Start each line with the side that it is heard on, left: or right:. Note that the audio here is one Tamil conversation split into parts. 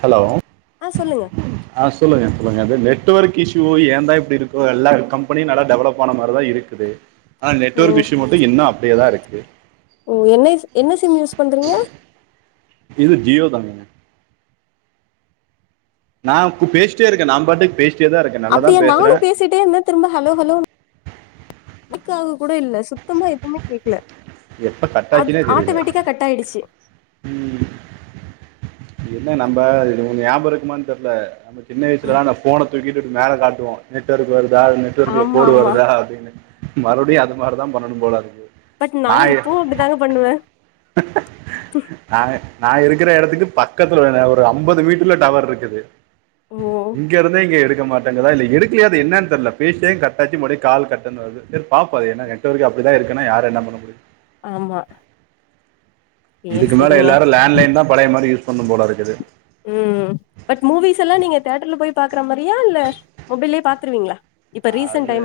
right: ஹலோ
left: ஆ சொல்லுங்க
right: ஆ சொல்லுங்க சொல்லுங்க அது நெட்வொர்க் இஷ்யூ ஏ தா இப்டி இருக்கோ எல்லா கம்பெனியு நல்லா டெவலப் ஆன மாரிதா இருக்கு க்குது ஆனா நெட்வொர்க்
left: ம்
right: இஷ்யூ மட்டு இன்னு அப்டியேதா இருக்கு
left: ஓ என்னாச்சு என்ன சிம் யூஸ் பண்றீங்க
right: இது ஜியோ தாங்க நா கு பேசிட்டே இருக்கே நாம்பாட்டுக்கு பேசிட்டே தா இருக்கே நல்லா தா பேசுறே
left: ப்ட்டே இருந்தே திரும்ப ஹலோ ஹலோன் வொர்க் ஆக கூட இல்ல சுத்தமா எதுமே கேக்கல
right: எப்ப கட்
left: அது
right: ஆச்சுனே தெரியல
left: ஆட்டோமேட்டிக்கா கட் ஆயிடுச்சு
right: ம், என்ன நம்ப இது ஒன்னு ஞாபக இருக்குமான் தெர்ல நம்ம சின்ன
left: ஆ
right: வயசுலலா அந்த ஃபோன்ன தூக்கிட்டு மேல காட்டுவோ நெட்வொர்க் வருதா நெட்வொர்க்ல
left: ஆமா
right: கோடு
left: ஆமா
right: வருதா அப்டின்னு மறுவ்டியு அது மாரி தா பண்ணணும் போல அதுக்கு
left: பட்
right: நா எ
left: இப்பவு அப்டிதாங்க பண்ணுவே
right: நா நா இருக்கிற எடத்துக்கு பக் க்கத்துல இங்குன ஒரு அம்பது மீட்ருல டவர் இருக்குது
left: ஓ
right: இங்கெருந்தே இங்க எடுக்க மாட்டேங்குதா இல்ல எடுக்லயா அது என்னன் தெர்ல பேசுனே கட்டாச்சு மறுவ்டியு கால் கட்டுன் வரு து சேரி பாப்போ அது என்ன நெட்வொர்க்கே அப்டிதா இருக்குனா யாரு என்ன பண்ண முடியு
left: ஆமா சேரி
right: இதுக்கு மேல
left: சேரிங்க
right: எல்லாரு லேண்ட்லைன் தா பழைய மாரி யூஸ் பண்ணும் போல இருக்குது
left: ம் பட் மூவிஸ் எல்லா நீங்க தேட்டர்ல போய் பாக்குற மாரியா இல்ல மொபைல்லயே பாத்துருவீங்ளா
right: அதுங்க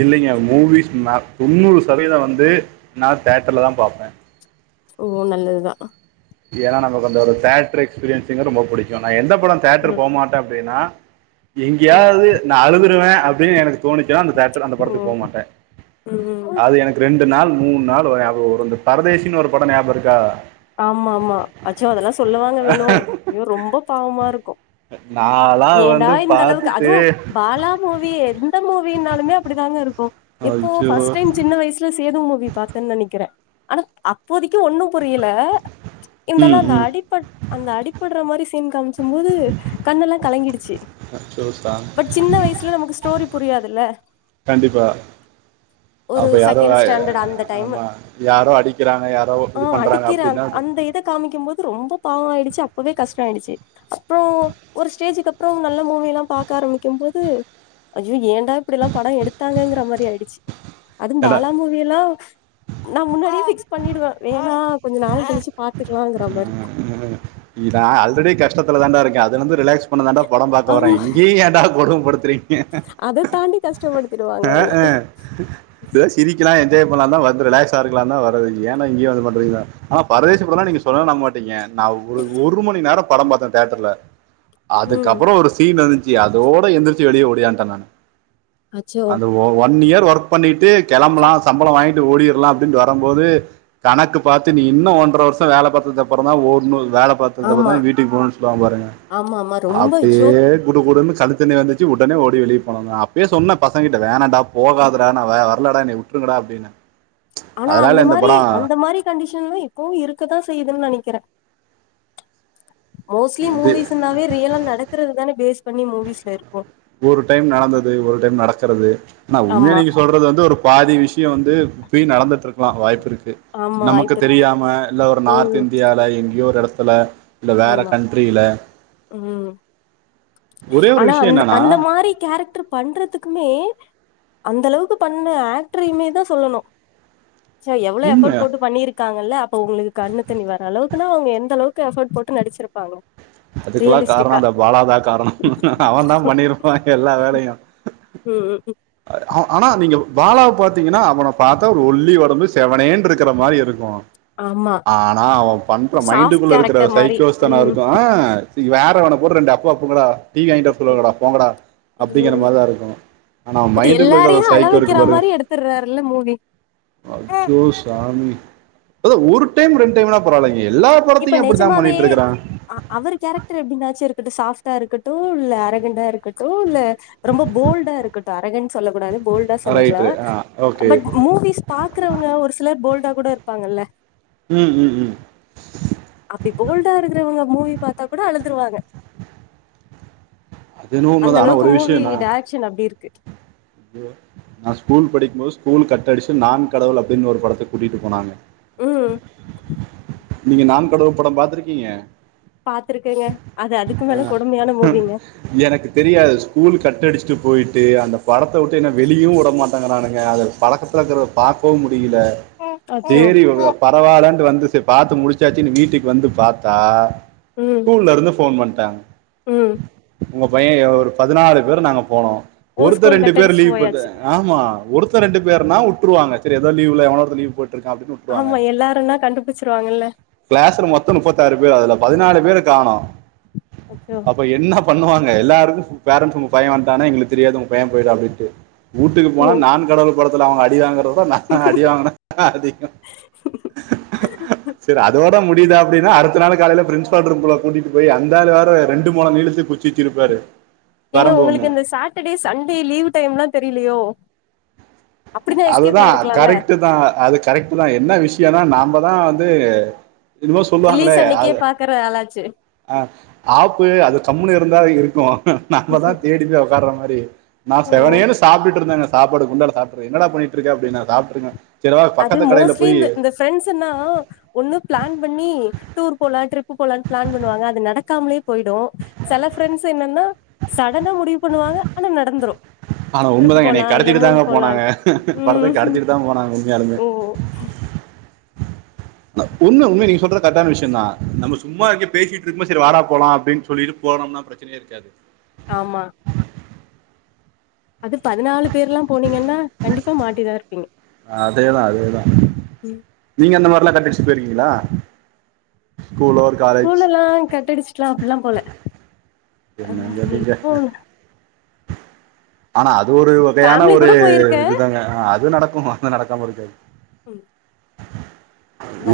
right: இல்லைங்க மூவிஸ் நா தொண்ணூறு சதவீத வந்து நா தேட்டர்ல தா பாப்பே
left: ஓ நல்லதுதா
right: ஏனா நமக்கு அந்த ஒரு தேட்ரு எக்ஸ்பீரியன்ஸுங்கிறது ரொம்ப புடிக்கு நா எந்த பட தேட்ரு
left: ம்
right: போமாட்டே அப்டினா
left: ம்
right: எங்கயாவ்து நா அழுதுருவே அப்டின்னு எனக்கு தோணுச்சுனா அந்த தேட்ரு அந்த படத்துக்கு போமாட்டே
left: ம் ம்
right: ரெண்டு நாள் மூணு நாள் வர ஞாபக வரு இந்த பரதேசின்னு ஒரு பட ஞாபக இருக்கா
left: ஆமா ஆமா அச்சோ அதெல்லா சொல்லுவாங்க வேணு ஐயோ ரொம்ப பாவமா இருக்கு
right: நா
left: ஏன்டா இந்த அளவுக்கு அதுவு பாலா மூவி எந்த மூவினாலுமே அப்டித்தாங்க இருக்கு இப்போ
right: அச்சோ
left: ஃபஸ்ட் டைம் சின்ன வயசு ல சேது மூவி பாத்தேன்னு நெனைக்கிறே ஆனா அப்போதைக்கு ஒன்னு புரியல இந்தாலு
right: ம்
left: அந்த
right: ம்
left: அடிப்பட் அந்த அடிபட்ற மாரி சீன் காமி க்குபோது கண்ண எல்லா கலங்கிடிச்சி
right: ஜூஸ்ஸா
left: பட் சின்ன வயசுல நமக்கு ஸ்டோரி புரியாதுல்ல
right: கண்டிப்பா
left: ஒரு
right: அப்ப யாரோ
left: செகண்ட் ஸ்டாண்டர்ட் அந்த டைம்
right: ஆமா யாரோ அடிக்கிறாங்க யாரோ
left: ஆ
right: இது பண்றாங்க அப்
left: அடிக்கிற அந்த இத காமிக்கும்போது ரொம்ப பாவோ ஆய்டுச்சி அப்பவே கஷ்டோ ஆய்டுச்சி அப்றோ ஒரு ஸ்டேஜ்ஜிக்கு அப்றோ நல்ல மூவி எல்லா பாக்க ஆரம்பிக்கு போது ஐயோ ஏண்டா இப்டில்லா படோ எடுத்தாங்கங்ற மாரி ஆய்டுச்சி அதுவு
right: ஏன்டா
left: பாலா மூவி இப்டி எல்லா நா முன்னாடியே பிக்ஸ் பண்ணிடுவே வேணா கொஞ்சோ நாள் கழிச்சி பாத்துக்லாங்ற மாரி
right: ம் இதுலநா ஆல்ரெடி கஷ்டத்துல தாண்டா இருக்கே அதுல இருந்து ரிலாக்ஸ் பண்ண தாண்ட படோ பாக்க வரே
left: ஆமா
right: இங்கேயு ஏன்டா கொடும படுத்துறீங்க
left: அத தாண்டி கஷ்டப்படுத்திடுவாங்க அவங்க
right: அஅ ஏதோ சிரிக்லா என்ஜாய் பண்லாதா வந்து ரிலாக்ஸ்ஸா இருக்கலாதா வரது ஏன்டா இங்கேயு வந்து இது பண்றீங்ன்னா ஆனா பரதேசி படோல்லா நீங்க சொன்ன நம்ப மாட்டீங்க நா ஒரு ஒரு மணி நேரோ படோ பாத்தே தேட்டர்ல
left: ம்
right: அதுக்கப்றோ ஒரு சீன் வந்துச்சி அதோட எந்திரிச்சி வெளியே ஓடியான்ட்டே நானு
left: அச்சோ
right: அந்த ஒன் இயர் ஒர்க் பண்ணிட்டு கெளம்பலா சம்பளோ வாங்கி ட் ஓடிற்லா அப்டின்ட்டு வரம்போது கணக்கு பாத்து நீ இன்னு ஒன்ர வர்ஷோ வேல பாத்ததுக்கு அப்றோதா ஓடணு வேல பாத்ததுக்கு அப்றோதா
left: ஆமா
right: வீட்டுக்கு போகணுணு சொல்லுவாங்க பாருங்க
left: ஆமா ஆமா ரொம்ப அச்சோ
right: அப்டியே குடு குடுணு கண்ணுதண்ணி வந்துச்சு உடனே ஓடி வெளிய போனவதா அப்பியே சொன்ன பசங்கிட்ட வேணாண்டா போகாதட நா வர்லடா என்னய விட்டுருங்கடா அப்டின்ன
left: ஆனா அந்த மாரி அந்த மாரி கண்டிஷன்ல்லா இப்பவு இருக்கதா செய்யுதுன் நெனைக்கிறே மோஸ்லி
right: இது
left: மூவிஸ்ன்னாவே ரியலா நடக்றது தான பேஸ் பண்ணி மூவிஸ்ல இருக்கு
right: ஒரு டைம் நடந்தது ஒரு டைம் நடக்றது ஆனா உண்மய
left: ஆமா
right: நீங்க சொல்றது வந்து ஒரு பாதி விஷ்யோ வந்து இப்பியு நடந்துட்டுருக்லா வாய்ப்பு இருக்கு
left: ஆமா
right: நமக்கு
left: வாய்ப்பு இருக்கு
right: தெரியாம இல்ல ஒரு நார்த்
left: ம்
right: இந்தியால எங்கியோ ஒரு எடத்துல
left: ஆமா ம்
right: ஒரே ஒரு
left: ஆனா
right: விஷயம்
left: அந்த
right: என்னன்னா
left: அந்த மா ரி கேரக்டர் பண்றதுக்குமே அந்த அளவுக்கு பண்ண ஆக்ட்ருயுமேதா சொல்லணு ச்சே எவ்ளோ எஃபர்ட்
right: உண்மை
left: போட்டு பண்ணிருக்காங்கல்ல அப்ப உங்ளுக்கு கண்ணு தண்ணி வர அளவுக்குனா அவுங்க எந்தளவுக்கு எஃபர்ட் போட்டு நடிச்சிருப்பாங்க
right: அதுகுல்லா காரணோ
left: ரியலிஸ்டிக்கா
right: அந்த பாலாதா காரணோ அவதா பண்ணிருப்பா எல்லா வேலையு
left: ம் ம் ம்
right: ஆனா நீங்க பாலாவ பாத்திங்கன்னா அவன பாத்தா ஒரு ஒல்லி ஒடம்பு செவனேன்னு இருக்ற மாரி இருக்கு
left: ஆமா
right: ஆனா அவ பண்ற
left: சாஃப்ட்
right: மைண்டுக்குள்ள இருக்ற
left: கேரக்டர் மாரி
right: சைக்கோஸ்தனோ
left: ம்
right: இருக்குல வேற வன போட்டு ரெண்டு அப்பு அப்புங்கடா டீ வாய்ட்டு வர சொல்லுங்கடா போங்கடா அப்டிங்கிற
left: ம்
right: மாரிதா இருக்கு ஆனா அவ
left: பட்
right: மைண்டுக்குள்ள இருக்க
left: எல்லாரையு
right: ஒரு
left: அழ
right: சைக்க கோ இருக்கு
left: வைக்கிற
right: பாருங்க
left: மாரி எடுத்துடுறாருல்ல மூவி
right: அஜ்ஜோ சாமி அத ஒரு டைம் ரெண்டு டைம்னா பரலவாலைங்க எல்லா
left: இப்ப
right: படத்தையு அப்டித்தா
left: நெஜமாவே
right: பண்ணிட்டு இருக்குறா
left: அ அவர் கேரக்டர் எப்டின்னாச்சு இருக்கட்டு சாஃப்டா இருக்கட்டு இல்ல அரகண்டா இருக்கட்டு இல்ல ரொம்ப போல்டா இருக்கட்டு அரகண்ட் சொல்லக் கூடாது போல்டா சொல்லிக்கலா
right: ரைட்டு ஆ ஓகே
left: பட் மூவிஸ் பாக்குறவுங்க ஒரு சிலர் போல்டா கூட இருப்பாங்கல்ல
right: ம் ம் ம்
left: அப்டி போல்டா இருக்கிறவுங்க மூவி பாத்தா கூட அழுதுருவாங்க
right: அது என்னவோ
left: அந்த
right: உண்மதா ஆனா
left: அளவுக்கு
right: ஒரு விஷயோ
left: மூவி டைரக்ஷன் அப்டி இருக்கு
right: ம் நா ஸ்கூல் படிக்குபோது ஸ்கூல் கட் அடிச்சு நான் கடவுள் அப்டின்னு ஒரு படத்துக்கு கூட்டுட்டு போனாங்க
left: ம்
right: நீங்க நான் கடவுள் பட பாத்திருக்கீங்க
left: பாத்துருக்கேங்க அது அதுக்கு
right: ஆ
left: மேல கொடுமையான மூவிங்க
right: எனக்கு தெரியாது ஸ்கூல் கட்டடிச்சுட்டு போயிட்டு அந்த படத்த விட்டு என்ன வெளியு விடமாட்டேகிறானுங்க அதது பழக்கத்தில இருக்கிறத பாக்கவு முடியல
left: அச்சோ
right: சேரி ஒருத பரவால்லட்டு வந்து சே பாத்து முடிச்சாச்சின் வீட்டுக்கு வந்து பாத்தா
left: ம்
right: ஸ்கூல்ல இருந்து ஃபோன் பண்ணிட்டாங்க
left: ம்
right: உங்க பையே ஒரு பதினாறு பேர் நாங்க போனோ
left: ஓ
right: ஒருத்தர்
left: ஸ்கூல்
right: ரெண்டு
left: கட்
right: பேர்
left: அடிச்சுட்டு
right: லீவ் போட்ட
left: போயாச்சு
right: ஆ ஆமா ஒருத்த ரெண்டு பேர்னா வுட்ருவாங்க செரி ஏதோ லீவ்ல எவனோ ஓருத்தே லீவு போட்ருக்கா அப்டினு வுட்
left: ஆமா எல்லாருனா கண்டுபிடிச்சிருவாங்கல்ல
right: கிளாஸ்ல மொத்தோ முப்பத்தாறு பேர் அதுல பதினாலு பேரு காணோ
left: அச்சோ
right: இப்ப என்ன பண்ணுவாங்க எல்லாருக்கு ஃப் பேரண்ட்ஸ் உங்க பையே வந்ட்டான எங்களுக்கு தெரியாது உங்க பையே போயிடா அப்டின்ட்டு வீட்டுக்கு
left: ஓ
right: போனா நான் கடவுள் படத்துல அவுங்க அடி வாாங்குற வுட நா அடி வாங்கினே அதிகோ செரி அதோட முடியுதா அப்டினா அடுத்த நாளு காலேல பிரின்சிப்பால் ரூம்குள்ள கூட்டிட்டு போய் அந்த ஆளு வேற ரெண்டு மொழ நீளத்துக்கு குச் சி வச்சிருப்பாரு
left: ஏங்க
right: வரம்பு ஒன்று
left: உங்களுக்கு இந்த சாட்டர்டே சன்டே லீவ் டைம்ல்லா தெரியலயோ
right: அதுதா கரெக்ட்டு தா அது கரெக்ட் தா என்ன விஷயொனா நாம்ப தா வந்து இதுமோ
left: ரிலீஸ்
right: சொல்லுவாங்களே
left: அன்னைக்கே
right: அது
left: பாக்குற ஆளாச்சே
right: அ ஆப்பு அது கம்முனு இருந்தா இருக்கு நம்மதா தேடிப்போய் ஒக்கார்ற மாரி நா
left: ஓ
right: செவனேன்னு சாப்ட்டு இருந்தேங்க சாப்பாடு குண்டால சாப்ட்ரு என்னடா பண்ணிட்டு இருக்க அப்டினா சாப்ட்டு இருக்கே செரி வா பக்கத்து கடேல போயி
left: ஃபிரண்ட்ஸுன்னா ஒன்னு பிளான் பண்ணி டூர் போலா ட்ரிப்பு போலானு பிளான் பண்ணுவாங்க அது நட க்காமலே போயிடு செல ஃப்ரெண்ட்ஸ் என்னன்னா சடனா முடிவு பண்ணுவாங்க ஆனா நடந்துரு
right: ஆனா
left: ட்ரிப்
right: உண்மதாங்க என்னை
left: போலா இல்ல
right: கடத்தீட்டு
left: மூவி
right: தாங்க போனாங்க
left: போலான்ட்டு
right: படத்துக்கு
left: ம்
right: கடத்த கடத்தீட்டு தா போனாங்க உண்மையா
left: ஓ
right: ங்க உண்ம உண்ம நீங்க சொல்றது கரெக்ட்டான விஷய தா நம்ம சும்மா எங்கே பேசிட்டு இருக்கு போது செரி வாடா போலா அப்டின்னு சொல்லிட்டு போனோம்னா பிரெ ச்சனயே இருக்காது
left: ஆமா அது பதினாலு பேர் ல்லா போனீங்கன்னா கண்டிப்பா மாட்டிதா இருப்பீங்க
right: அதே தா அதே தா நீங்க அந்த மாரிலா கட்டடிச்சுட்டு போயிருக்கீங்களா ஸ்கூலோ காலேஜ்
left: ஸ்கூலெல்லா கட்டடிச்சுட்லா அப்டிலா போல அ
right: என்னங்க நீங்க
left: இப்போ
right: ஆனா அது ஒரு வகையான
left: ஃபேமிலி
right: ஒரு
left: கூட போயிருக்கே
right: இதுதாங்க அது நடக்கு அது நடக்காம இருக்காது
left: ம்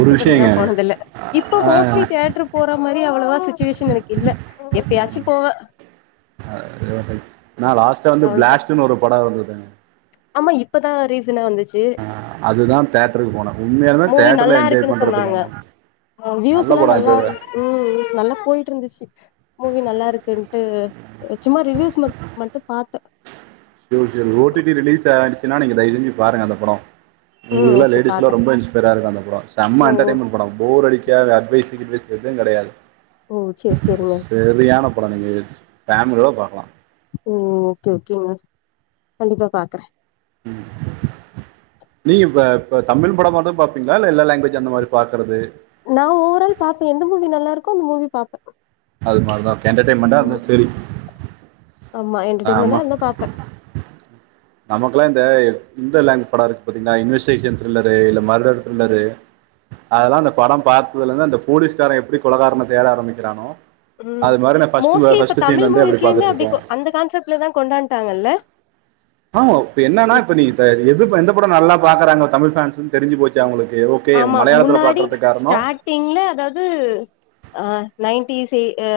right: ஒரு விஷயங்க
left: போனதில்ல இப்போ
right: ஆ,
left: மோஸ்லி தேட்ரு போறமாரி அவுளவா சிச்சுவேஷன் எனக்கில்ல எப்பயாச்சு போவ
right: ஆ எனக் நா லாஸ்ட்டா வந்து
left: அவ்ளோதா
right: பிளாஸ்ட்டுன் ஒரு படோ வந்துத
left: ஆமா இப்பதா ரீசனா வந்துச்
right: ஆ அதுதா தேட்ருக்கு போன உண்மையாலுமே தேட்ருல என்ஜாய் பண்றதுல நானு
left: ஆ வியூஸுலா நல்லா ம் நல்லா போய்ட்ருந்துச்சு மூவி நல்லா இருக்குன்ட்டு அ சும்மா ரிவியூஸ் மட் மட்டு பாத்த
right: சேரி okay O T B release ஆய்டுச்சுனா நீங்க தைசெஞ்சு பாருங்க அந்த படோ
left: ம்
right: உங்ளுக்குலா
left: ஓகே
right: லேடிஸ்லா
left: பாக்குறே
right: ரொம்ப இன்ஸ் டெடா இருக்கு அந்த படோ சம்ம
left: ஓ ஓ
right: என்டர்டெய்ன்மெண்ட் படோ போர் அடிக்காது அட்வைஸு கிட்வைஸ் எது கெடையாது
left: ஓ சேர் சேரிங்க
right: செரியான படோ நீங்க ஃபேமிலியோ பாக்லா
left: ஓ ஓகே ஓகேங்க கண்டிப்பா பாக்குறே
right: ம் நீங்க இப்ப இப்ப தமிழ் படமாதா பாப்பீங்ளா இல்ல எல்லா லாங்வேஜ் அந்த மாரி பாக்கறது
left: நான் ஓவரால் பாப்பே எந்த மூவி நல்லா இருக்கோ அந்த மூவி பாப்ப
right: அது மாரிதா என்டர்டெய்ன்மென்ட்டா இருந்தா சேரி
left: ஆமா என்டர்ட்டெய்மென்டா இர்ந்தா பாப்ப
right: நமக்குலா இந்த இந்த லேங் படோ இருக் பாத்தீங்ளா இன்வெஸ்டேஷன் த்ரில்லரு இல்ல மர்டர் த்ரில்லரு அதுலா அந்த படோ பாத்ததுல இருந்து அந்த போலீஸ்காரே எப்டி கொலகாருன தேட ஆரமிக்கிறானோ
left: ம் மோஸ்ட்லி இப்ப தமிழ்
right: அப்படி
left: மூவிஸ்லயுமே
right: பார்த்துட்டு
left: அப்டி
right: இருக்கோம்
left: கொ அந்த கான்செப்ட்லதா கொண்டான்டாங்கல்ல
right: ஆமா இப்ப என்னனா இப்ப நீ இப்ப எதுப்ப எந்த படோ நல்லா பாக்குறாங்க தமிழ் ஃபேன்ஸுன் தெரிஞ்சு போச்சு அவுங்குளுக்கு எதோ தே மலையாளத்துல பாக்கரதுக் காருணோ
left: நீங்ளே அதாவ்து ஆ நைன்டீஸே ஆ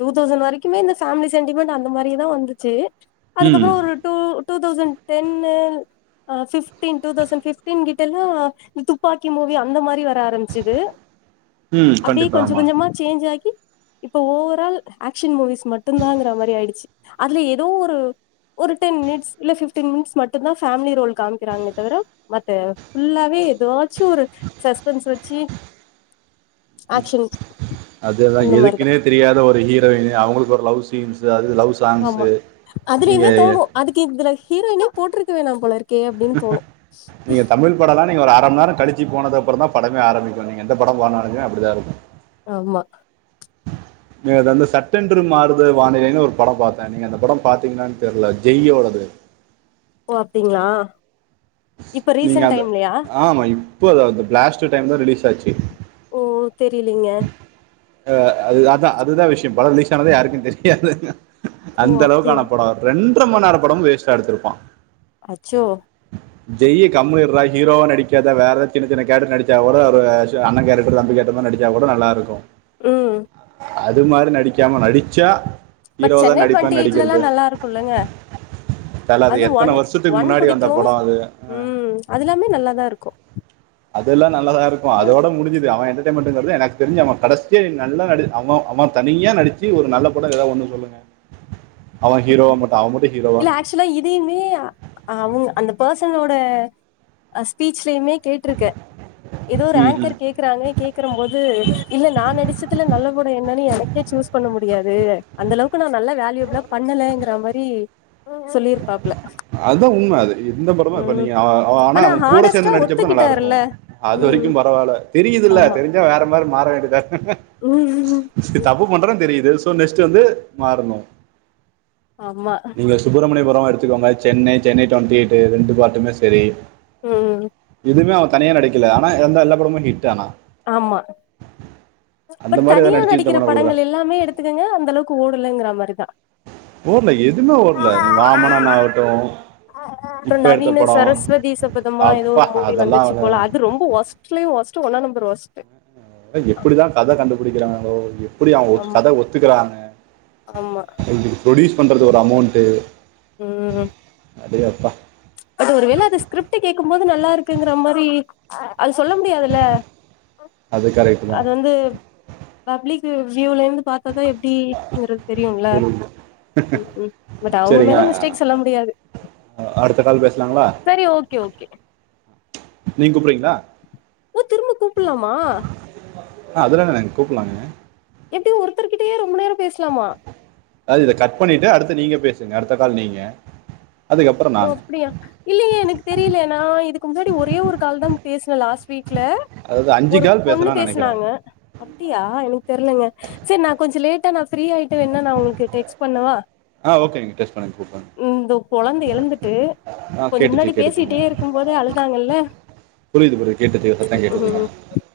left: தூதௌசண் வரைக்குமே இந்த ஃபேம்லி சென்டிமெண்ட் அந்த மாதிரிதா வந்துச்சு
right: ம்
left: அதுக்கப்புறோ ஒரு ட்டூ டூதௌசண் டென்னு அ ஃபிஃப்ட்டீன் டூதௌசண் ஃபிஃப்ட்டீன் கிட்டெல்லா இந் துப்பாக்கி மூவி அந்த மாரி வர ஆரமிச்சது
right: ம்
left: அப்டி
right: கண்டிப்பா
left: கொஞ்சு
right: ஆமா
left: கொஞ்சமா சேஞ்சாகி இப்போ ஓவரால் ஆக்ஷன் மூவிஸ் மட்டுந்தாங்குற மாரி ஆய்டுச்சு அதுல எதோ ஒரு ஒரு டென் மினிட்ஸ் இல்ல ஃபிப்டீன் மினிட்ஸ் மட்டுந்தா ஃபேம்லி ரோல் காமிக்குறாங்ளே தவிர மத்த ஃபுல்லாவே எதாச்சு ஒரு சஸ்பென்ஸ் வச்சு ஆக்ஷன்ஸ்
right: அதுதான்
left: அந்த மாரிதா
right: எதுக்குன்னே தெரியாத ஒரு ஹீரோயினு அவுங்குளுக் ஒரு லவ் சீன்ஸு அது லவ்ஸ்
left: ஆமா அதுலயுமே தோனு அதுக்கு இதுல ஹீரோயினே போட்ருக்க வேணா போல இரு
right: நீங்க தமிழ் படலா நீங்க ஒரு அரம் நேரோ கழிச்சி போனது அப்புறந்தா படமே ஆரமிக்கு நீங் எந்த படோ போனாலுமே அப்டிதா இருக்கு
left: ஆமா
right: நேத்து வந்து சட்டென்று மாறுதே வானிலைன்னு ஒரு படோ பாத்த நீங்க அந்த படோ பாத்தீங்குளான் தெர்ல ஜெய்யோடது
left: ஓ அப்டிங்ளா
right: நீங்க அந்த ஆமா இப்போ அது அந்த பிளாஸ்ட்டு டைம்தா ரிலீஸ் ஆச்சு
left: ஓ தெரிலியே
right: அ அது அதா அதுதா விஷ்யம் படோ ரிலீஸ் ஆனதே யாருக்கு தெரியாதுங்க
left: ஓ அப்டியா
right: அந்தளவுக்கான படோ ரெண்ட்றம நேர படமு வேஸ்ட்டா எடுத்துருப்பான்
left: அச்சோ
right: ஜெய்யி கம்முனு இர்றா ஹீரோவா நடிக்காத வேற எத் சின்ன சின்ன கேரக் நடிச்சவோட ஒரு சு அண்ண கேரக்டர் தம்பி கேரடக்லா நடி ச்சா கூட நல்லாருக்கு
left: ம்
right: அது மாரி நடிக்காம நடிச்சா
left: பட்
right: ஹீரோவா தான்
left: சென்னை ட்வெண்ட்டி
right: நடிப்பேன்னு
left: எயிட்லல்லா
right: நடிக்கிறது
left: நல்லா இருக்குல்லங்க
right: தல
left: அது ஒன்
right: எத்தன வருஷத்துக்கு
left: ஒன்
right: முன்னாடி வந்த
left: புடிக்கு
right: படம் அது
left: ம் அதுல்லாமே நல்லாதா இருக்கு
right: அதுல்லா நல்லாதா இருக்கு அதோட முடிஞ்சுது அவ என்ட்டர்டெயிமென்டுங்றது எனக் தெரிஞ் அவ கடசியா நல்ல நடுச் அவெ அவெ தனியா நடிச்சு ஒரு நல்ல படோ எதா ஒன்னு சொல்லுங்க அவ ஹீரோவா மட்டு அவ மட்டு ஹீரோவா
left: க்சுவ்லா இதயுமே அவுங்க அந்த பர்சனோட அ ஸ்பீச்லயுமே கேட்ருக்க எதோ ஒரு
right: ம் ம்
left: ஆங்கர் கேக் க்கறாங்க கேக்குறம் போது இல்ல நா நடிச்சதுல நல்ல படோ என்னன்னு எனக்கே சூஸ் பண்ண முடியாது அந்த அளவுக்கு நா நல்ல வேல்யூப்ளா பண்ணலங்கற மாரி சொல்லிருப்பாப்ல
right: அதா உண்ம அது எந்த படமா இப்ப
left: ம்
right: நீங்க ஆனா அவெ கூட
left: ஹானஸ்டா
right: சேந்து நடிச்ச கூட நல்லாருக்கு
left: ஒத்துக்கிட்டாருல்ல
right: அது
left: ம்
right: வரைக்கு பரவால்ல தெரியுதுல
left: ஆமா
right: தெரிஞ்சா வேற மாரி மாற வேண்டி தா
left: ம் ம்
right: தப்பு பண்றன் தெரியுது சோ நெஸ்ட்டு வந்து மாறனு
left: ஆமா
right: சுப்புரமணியபுரோ எடுத்துக்கோங்க சென்னை சென்னை ட்வெண்ட்டி எய்ட்டு ரெண்டு பார்ட்டுமே செரி
left: ம்
right: எதுமே அவ தனியா நடிக்கல ஆனா வந்த எல்லா படமோ ஹிட்டு ஆனா
left: ஆமா
right: அந்த
left: பட்
right: மாதிரி எதாவது
left: தனியா
right: நடிச்சிருந்த
left: நடிக்கிற
right: படம் ஓடுற
left: படங்கள் எல்லாமே எடுத் துக்கங்க அந்த அளவுக்கு ஓடலங்கிற மாரிதா
right: ஓட்ல எதுமே ஓட்ல நீ வாமனனா ஆவட்டு
left: அப்றோ நவீன சரஸ்வதி சபதமா எதோ
right: அப்பா
left: ஒரு மூவி
right: அதெல்லாம்
left: வந்துச்சு போல
right: அவங்க
left: அது ரொம்ப ஒஸ் ட்டல ஒஸ்ட்டு ஒன்னா நம்பர் ஒஸ்ட்டு
right: அது எப்டிதா கத கண்டுபிடிக்கிறாங்களோ எப்டி அவங் ஒ கத ஒத்துக்கறாங்க
left: ஆம்மா
right: இது ப்ரொடியூஸ் பண்றது ஒரு அமௌண்ட்டு
left: ம்
right: அடே அப்பா
left: பட் ஒரு வேள அது ஸ்கிரிப்ட் கேக்கும் போது நல்லாருக்குங்கற மாரி அது சொல்ல முடியாதுல்ல
right: அது கரெக்ட்
left: அது
right: தான்
left: வந்து பப்லிக் வி வியூலந்து பாத் தாதா எப்டிங்கிறது தெரியுல்ல
right: புரியுது.
left: ம் ம் பட் அவங்க
right: சரிங்க
left: மேல மிஸ்டேக் சொல்ல முடியாது
right: அ அடுத்த கால் பேசலாங்ளா
left: சரி ஓகே ஓகே
right: நீங் கூப்புறீங்ளா
left: ஓ திரும்ப கூப்புலாமா
right: ஆ அதுல என்னங்க கூப்புலாங்க
left: எப்டி ஒருத்தர்கிட்டையே ரொம்ப நேரோ பேசலாமா
right: அதாவ்து இத கட் பண்ணிட்டு அடுத்து நீங்க பேசுங்க அடுத்த கால் நீங்க அதுக்கப்புறம்
left: ஓ
right: நான்
left: அப்டியா இல்லியே எனக்கு தெரியல நா இதுக்கு முன்னாடி ஒரே ஒரு கால் தாங் பேசுனே லாஸ்ட் வீக்ல
right: அதாவது அஞ்சு
left: ஒருப்
right: கால்
left: பொண்ணு
right: பேசலாம்னு நினைக்கிறேன்
left: பேசனாங்க அப்டியா எனக்கு தெர்லங்க சேர் நா கொஞ்சொ லேட்டா நா ஃப்ரீயாயிட்டு வேணா நா உங்ளுக்கு டெக்ஸ் பண்ணவா
right: ஆ ஓகேங்க டெக்ஸ்ட் பண்ணிட்டு கூப்படுங்க
left: எழந்துட்டு கொஞ்சோ முன்னாடி பேசிட்டே இருக்கும்போதே அழுதாங்கல்ல
right: புரிது புரிது கேட்டுசிங்க சத்தோ கேட்டுசிங்க
left: ம்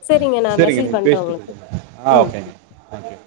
left: சரிங்க நா
right: சேரிங்க
left: மெசேஜ்
right: நீங்க
left: பண்றே
right: பேசிட்டு
left: உங்களுக்கு
right: கூப்டுங்க ஆ
left: ம்
right: ஓகேங்க தெங்க் யூ